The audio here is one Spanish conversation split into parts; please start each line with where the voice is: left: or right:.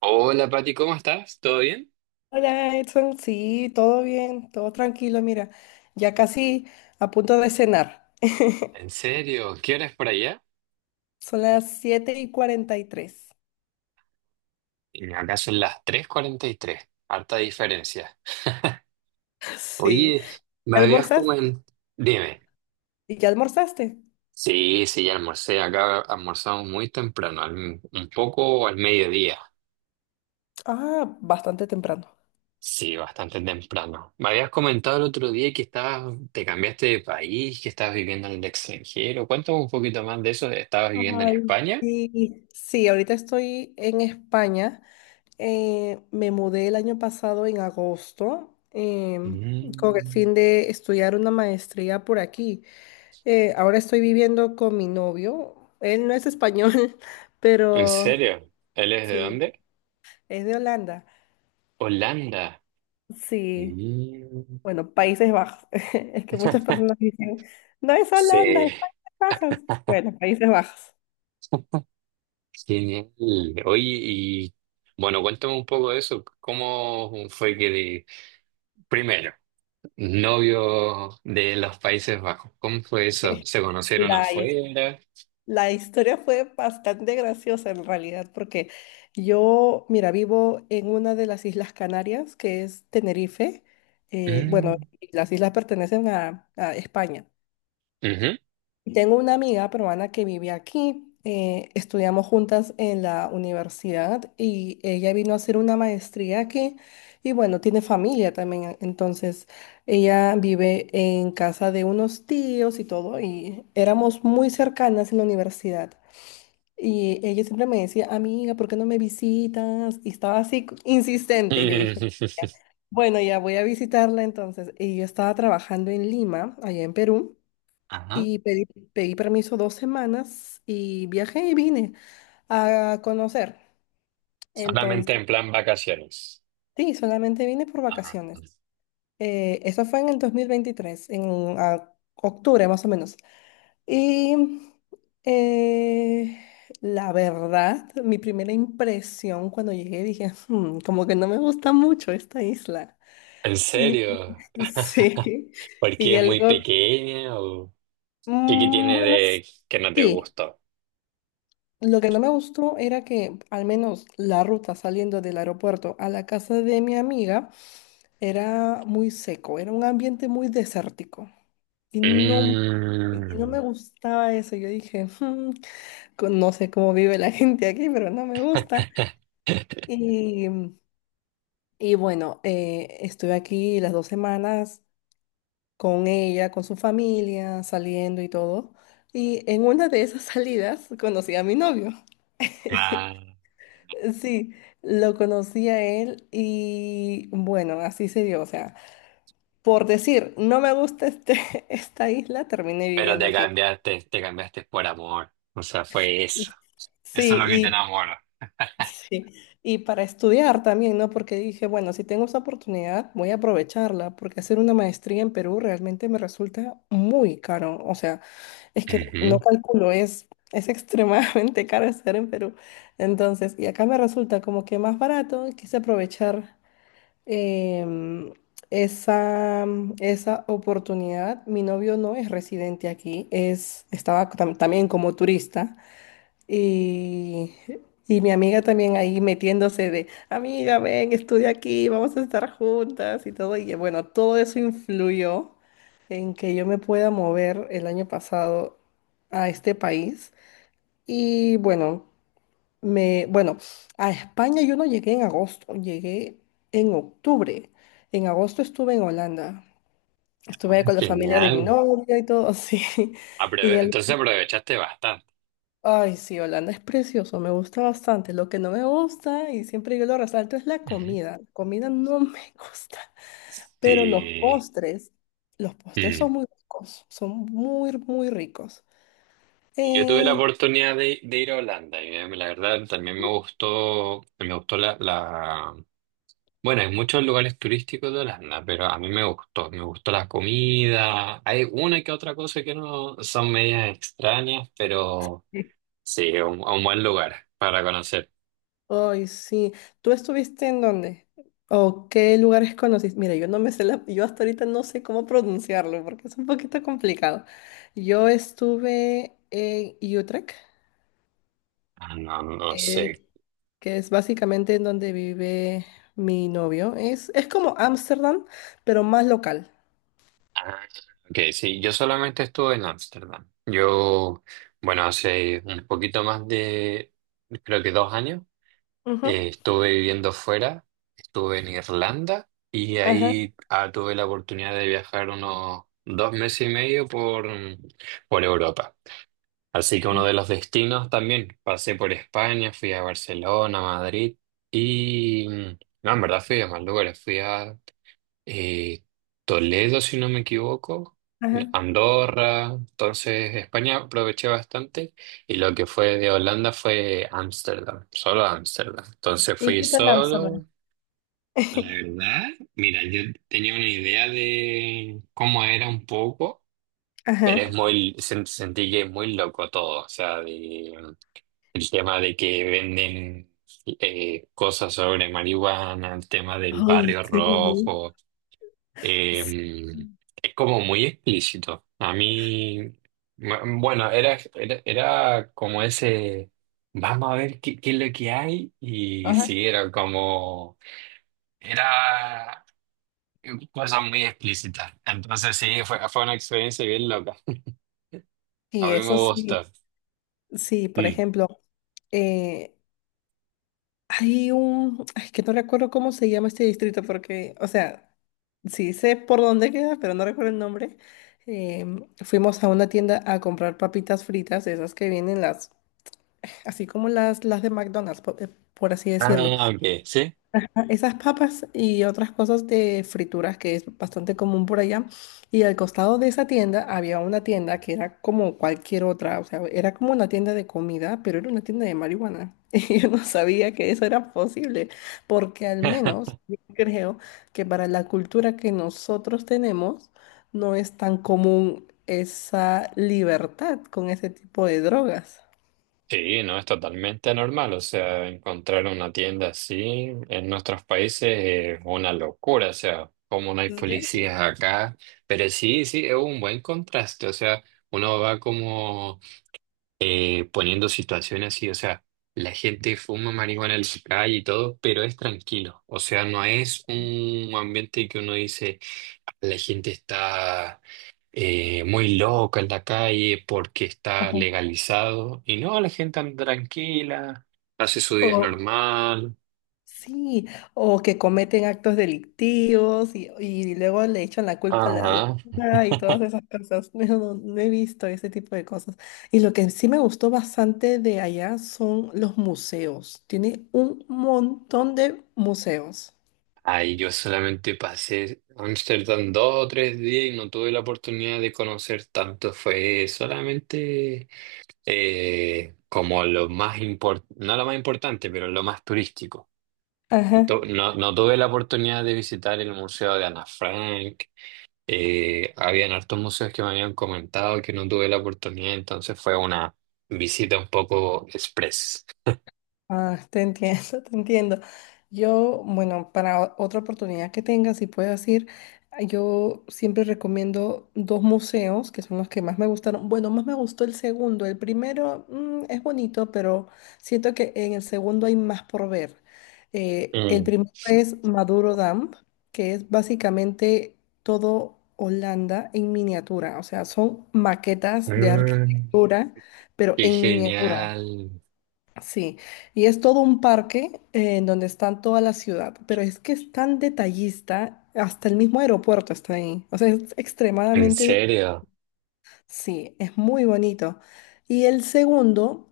right: Hola Pati, ¿cómo estás? ¿Todo bien?
left: Hola Edson, sí, todo bien, todo tranquilo, mira, ya casi a punto de cenar.
right: ¿En serio? ¿Qué hora es por allá?
left: Son las 7:43.
right: Y acá son las tres cuarenta y tres. Harta diferencia.
left: Sí.
right: Oye, me
left: ¿Ya
right: habías como
left: almorzaste?
right: Dime.
left: ¿Ya almorzaste?
right: Sí, sí, ya almorcé. Acá almorzamos muy temprano, un poco al mediodía.
left: Ah, bastante temprano.
right: Sí, bastante temprano. Me habías comentado el otro día que estabas, te cambiaste de país, que estabas viviendo en el extranjero. Cuéntame un poquito más de eso. ¿Estabas viviendo en
left: Ay,
right: España?
left: sí. Sí, ahorita estoy en España. Me mudé el año pasado en agosto con el
right: Mm.
left: fin de estudiar una maestría por aquí. Ahora estoy viviendo con mi novio. Él no es español,
right: ¿En
left: pero
right: serio? ¿Él es de
left: sí,
right: dónde?
left: es de Holanda.
right: Holanda.
left: Sí,
right: Mm.
left: bueno, Países Bajos. Es que muchas personas dicen, no es Holanda,
right: Sí,
left: es Países Bajos. Bueno, Países Bajos.
right: genial. Oye, y bueno, cuéntame un poco de eso. ¿Cómo fue que? Primero, ¿novio de los Países Bajos? ¿Cómo fue eso? ¿Se conocieron
left: La, his-
right: afuera?
left: la historia fue bastante graciosa en realidad, porque yo, mira, vivo en una de las Islas Canarias, que es Tenerife. Bueno,
right: Mm,
left: las islas pertenecen a España.
right: ujú.
left: Tengo una amiga peruana que vive aquí. Estudiamos juntas en la universidad y ella vino a hacer una maestría aquí y bueno, tiene familia también. Entonces, ella vive en casa de unos tíos y todo y éramos muy cercanas en la universidad. Y ella siempre me decía, amiga, ¿por qué no me visitas? Y estaba así insistente. Y yo dije, "Ya". Bueno, ya voy a visitarla entonces. Y yo estaba trabajando en Lima, allá en Perú.
right: Ajá.
left: Y pedí permiso 2 semanas y viajé y vine a conocer.
right: Solamente
left: Entonces,
right: en plan vacaciones.
left: sí, solamente vine por
right: Ajá.
left: vacaciones. Eso fue en el 2023 en octubre más o menos. Y eh, la verdad, mi primera impresión cuando llegué, dije, "Hmm, como que no me gusta mucho esta isla".
right: ¿En
left: Y
right: serio?
left: sí.
right: ¿Por
left: Y
right: qué, es
left: el
right: muy
left: luego,
right: pequeña o qué
left: "Mm,
right: tiene
left: bueno,
right: de que no te
left: sí".
right: gustó?
left: Lo que no me gustó era que al menos la ruta saliendo del aeropuerto a la casa de mi amiga era muy seco, era un ambiente muy desértico y no
right: Mm.
left: me gustaba eso. Yo dije, "Hmm, no sé cómo vive la gente aquí, pero no me gusta". Y, y bueno, estuve aquí las 2 semanas con ella, con su familia, saliendo y todo. Y en una de esas salidas conocí a mi novio.
right: Claro.
left: Sí, lo conocí a él y bueno, así se dio. O sea, por decir, no me gusta esta isla, terminé
right: Pero
left: viviendo aquí.
right: te cambiaste por amor. O sea, fue eso. Eso es lo que te
left: Sí,
right: enamora.
left: y, sí, y para estudiar también, ¿no? Porque dije, bueno, si tengo esa oportunidad, voy a aprovecharla, porque hacer una maestría en Perú realmente me resulta muy caro. O sea, es que no
right: Ujú.
left: calculo, es extremadamente caro hacer en Perú. Entonces, y acá me resulta como que más barato, y quise aprovechar em, esa, esa oportunidad. Mi novio no es residente aquí, estaba también como turista y, y mi amiga también ahí metiéndose de, amiga, ven, estudia aquí, vamos a estar juntas y todo. Y bueno, todo eso influyó en que yo me pueda mover el año pasado a este país. Y bueno. Bueno, a España yo no llegué en agosto, llegué en octubre. En agosto estuve en Holanda.
right: Ah,
left: Estuve ahí con la familia de mi
right: genial.
left: novia y todo así. Y el,
right: Entonces aprovechaste bastante.
left: Ay, sí, Holanda es precioso, me gusta bastante. Lo que no me gusta, y siempre yo lo resalto, es la
right: Ujú.
left: comida. La comida no me gusta, pero los
right: Sí.
left: postres, los postres
right: Mm.
left: son muy ricos, son muy, muy ricos.
right: Yo tuve la
left: Eh,
right: oportunidad de ir a Holanda y la verdad también me gustó la... Bueno, hay muchos lugares turísticos de Holanda, pero a mí me gustó la comida. Hay una que otra cosa que no son medias extrañas, pero sí, a un buen lugar para conocer.
left: Ay, sí. ¿Tú estuviste en dónde? ¿O qué lugares conociste? Mira, yo hasta ahorita no sé cómo pronunciarlo porque es un poquito complicado. Yo estuve en Utrecht,
right: Ah, no, no sé.
left: que, que es básicamente en donde vive mi novio. Es como Ámsterdam, pero más local.
right: Ah, ok, sí, yo solamente estuve en Ámsterdam. Yo, bueno, hace un poquito más de, creo que dos años,
left: Ujú.
right: estuve viviendo fuera, estuve en Irlanda y
left: Ajá.
right: ahí tuve la oportunidad de viajar unos dos meses y medio por Europa. Así que uno de los destinos también, pasé por España, fui a Barcelona, Madrid y... No, en verdad fui a más lugares, fui a eh, Toledo, si no me equivoco,
left: Ajá.
right: Andorra, entonces España aproveché bastante y lo que fue de Holanda fue Ámsterdam, solo Ámsterdam. Entonces
left: ¿Y
right: fui
left: qué tal Ámsterdam?
right: solo. La verdad, mira, yo tenía una idea de cómo era un poco, pero es
left: Ajá.
right: muy, sentí que es muy loco todo, o sea, de... El tema de que venden cosas sobre marihuana, el tema del
left: Ay,
right: barrio
left: sí.
right: rojo,
left: Sí.
right: eh, es como muy explícito. Bueno, era como ese, vamos a ver qué es lo que hay, y
left: Ajá.
right: sí, era como, era cosas muy explícitas. Entonces sí, fue una experiencia bien loca. A
left: Y
right: mí me
left: eso
right: gustó.
left: sí, sí, por
right: Mm.
left: ejemplo. eh, es que no recuerdo cómo se llama este distrito porque, o sea, sí sé por dónde queda, pero no recuerdo el nombre. Fuimos a una tienda a comprar papitas fritas, esas que vienen así como las de McDonald's, por, así decirlo.
right: Ah, ok, sí.
left: Esas papas y otras cosas de frituras que es bastante común por allá. Y al costado de esa tienda había una tienda que era como cualquier otra, o sea, era como una tienda de comida, pero era una tienda de marihuana. Y yo no sabía que eso era posible, porque al menos yo creo que para la cultura que nosotros tenemos no es tan común esa libertad con ese tipo de drogas.
right: Sí, no, es totalmente normal. O sea, encontrar una tienda así en nuestros países es una locura. O sea, como no hay
left: Sí.
right: policías acá. Pero sí, sí, es un buen contraste. O sea, uno va como poniendo situaciones así. O sea, la gente fuma marihuana en la calle y todo, pero es tranquilo. O sea, no es un ambiente que uno dice, la gente está muy loca en la calle porque está
left: Ajá.
right: legalizado. Y no, la gente anda tranquila, hace su día
left: O,
right: normal.
left: Sí, o que cometen actos delictivos y luego le echan la culpa a la
right: Ajá.
left: droga y todas esas cosas. No, no, no he visto ese tipo de cosas. Y lo que sí me gustó bastante de allá son los museos. Tiene un montón de museos.
right: Ahí yo solamente pasé Amsterdam dos o tres días y no tuve la oportunidad de conocer tanto. Fue solamente como lo más importante, no lo más importante, pero lo más turístico.
left: Ajá.
right: No, no tuve la oportunidad de visitar el Museo de Ana Frank. Habían hartos museos que me habían comentado que no tuve la oportunidad, entonces fue una visita un poco express.
left: Ah, te entiendo, te entiendo. Yo, bueno, para otra oportunidad que tengas, si puedes ir, ah, yo siempre recomiendo dos museos que son los que más me gustaron. Bueno, más me gustó el segundo. El primero, es bonito, pero siento que en el segundo hay más por ver. El
right: Mm.
left: primero es Maduro Dam, que es básicamente todo Holanda en miniatura. O sea, son maquetas de
right: Mm,
left: arquitectura, pero
right: qué
left: en miniatura.
right: genial.
left: Sí, y es todo un parque en donde están toda la ciudad, pero es que es tan detallista, hasta el mismo aeropuerto está ahí. O sea, es
right: ¿En
left: extremadamente,
right: serio?
left: sí, es muy bonito. Y el segundo,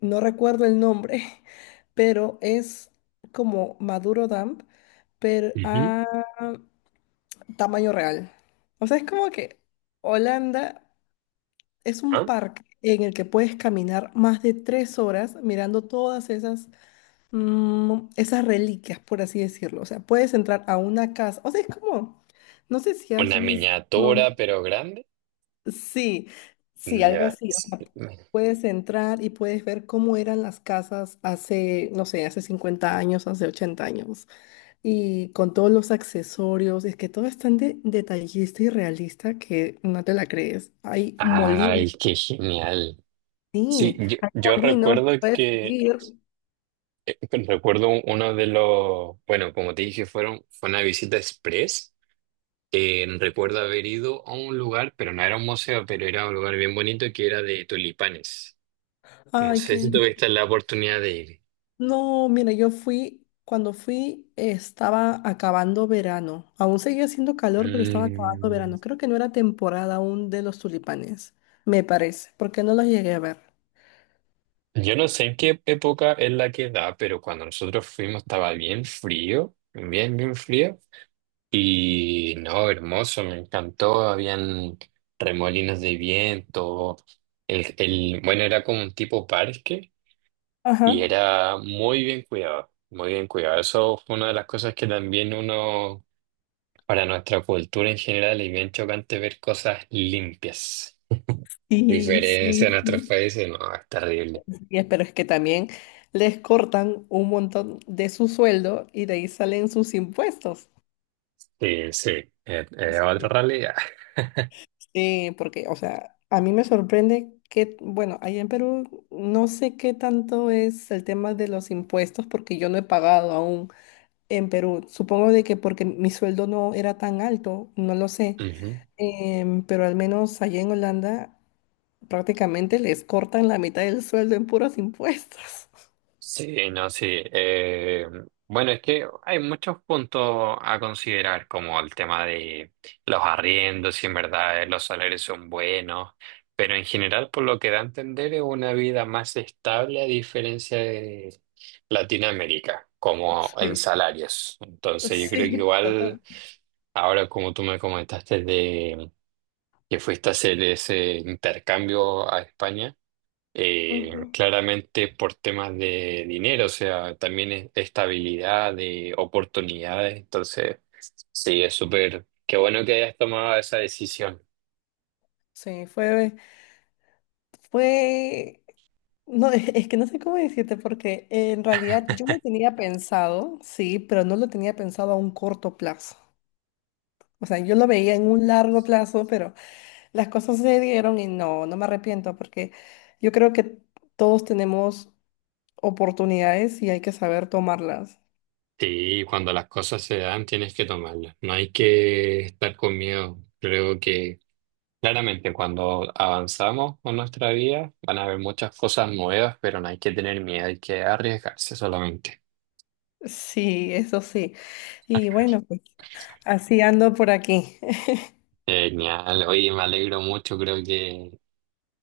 left: no recuerdo el nombre, pero es como Maduro Dump, pero
right: Ujú.
left: a tamaño real. O sea, es como que Holanda es un
right: ¿Ah?
left: parque en el que puedes caminar más de 3 horas mirando todas esas reliquias, por así decirlo. O sea, puedes entrar a una casa. O sea, es como, no sé si has
right: ¿Una
left: visto,
right: miniatura pero grande?
left: sí, sí, algo
right: Ya.
left: así. O
right: Sí.
left: sea, puedes entrar y puedes ver cómo eran las casas hace, no sé, hace 50 años, hace 80 años. Y con todos los accesorios, es que todo es tan detallista y realista que no te la crees. Hay molinos,
right: Ay, qué genial. Sí,
left: sí, hay
right: yo
left: molinos,
right: recuerdo
left: puedes subir.
right: recuerdo uno de los, bueno, como te dije, fueron, fue una visita express. Recuerdo haber ido a un lugar, pero no era un museo, pero era un lugar bien bonito que era de tulipanes. No
left: Ay, qué
right: sé si
left: lindo.
right: tuviste la oportunidad de ir.
left: No, mira, cuando fui estaba acabando verano. Aún seguía haciendo calor, pero estaba acabando
right: Mm,
left: verano. Creo que no era temporada aún de los tulipanes, me parece, porque no los llegué a ver.
right: yo no sé en qué época es la que da, pero cuando nosotros fuimos estaba bien frío, bien, bien frío. Y no, hermoso, me encantó. Habían remolinos de viento. Bueno, era como un tipo parque. Y
left: Ajá.
right: era muy bien cuidado, muy bien cuidado. Eso fue una de las cosas que también uno, para nuestra cultura en general, es bien chocante ver cosas limpias.
left: Y sí,
right: Diferencia en otros
left: sí.
right: países, no, es terrible.
left: Pero es que también les cortan un montón de su sueldo y de ahí salen sus impuestos.
right: Sí, sí, es otra realidad.
left: Sí, porque, o sea, a mí me sorprende que, bueno, allá en Perú no sé qué tanto es el tema de los impuestos porque yo no he pagado aún en Perú. Supongo de que porque mi sueldo no era tan alto, no lo sé. Pero al menos allá en Holanda prácticamente les cortan la mitad del sueldo en puros impuestos.
right: Sí, no, sí. Eh, bueno, es que hay muchos puntos a considerar, como el tema de los arriendos, si en verdad los salarios son buenos, pero en general, por lo que da a entender, es una vida más estable a diferencia de Latinoamérica, como en
left: Sí.
right: salarios. Entonces, yo creo que
left: Sí,
right: igual,
left: total.
right: ahora como tú me comentaste de que fuiste a hacer ese intercambio a España
left: Ujú.
right: claramente por temas de dinero, o sea, también estabilidad, de oportunidades. Entonces, sí, es súper, qué bueno que hayas tomado esa decisión.
left: Sí, fue, fue No, es que no sé cómo decirte, porque en realidad yo lo tenía pensado, sí, pero no lo tenía pensado a un corto plazo. O sea, yo lo veía en un largo plazo, pero las cosas se dieron y no, no me arrepiento, porque yo creo que todos tenemos oportunidades y hay que saber tomarlas.
right: Sí, cuando las cosas se dan, tienes que tomarlas. No hay que estar con miedo. Creo que claramente cuando avanzamos con nuestra vida, van a haber muchas cosas nuevas, pero no hay que tener miedo, hay que arriesgarse solamente.
left: Sí, eso sí. Y bueno, pues así ando por aquí.
right: Genial, oye, me alegro mucho, creo que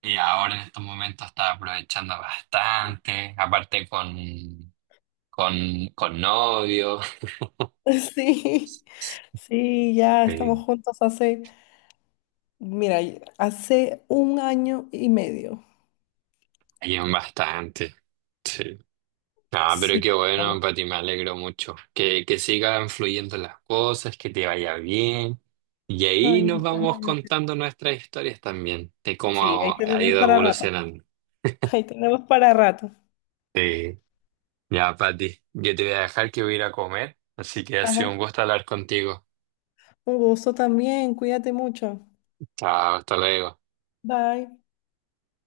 right: y ahora en estos momentos está aprovechando bastante, aparte con novio.
left: Sí, sí, ya
right: Sí.
left: estamos juntos mira, hace un año y medio.
right: Ayudan bastante. Sí. Ah, pero
left: Sí.
right: qué bueno, Pati, me alegro mucho. Que sigan fluyendo las cosas, que te vaya bien. Y ahí
left: Ay,
right: nos
left: muchas
right: vamos
left: gracias.
right: contando nuestras historias también, de
left: Sí, ahí
right: cómo ha
left: tenemos
right: ido
left: para rato.
right: evolucionando.
left: Ahí tenemos para rato.
right: Sí. Ya, Pati, yo te voy a dejar que voy a ir a comer, así que ha sido un
left: Ajá.
right: gusto hablar contigo.
left: Un gusto también. Cuídate mucho.
right: Chao, hasta luego.
left: Bye.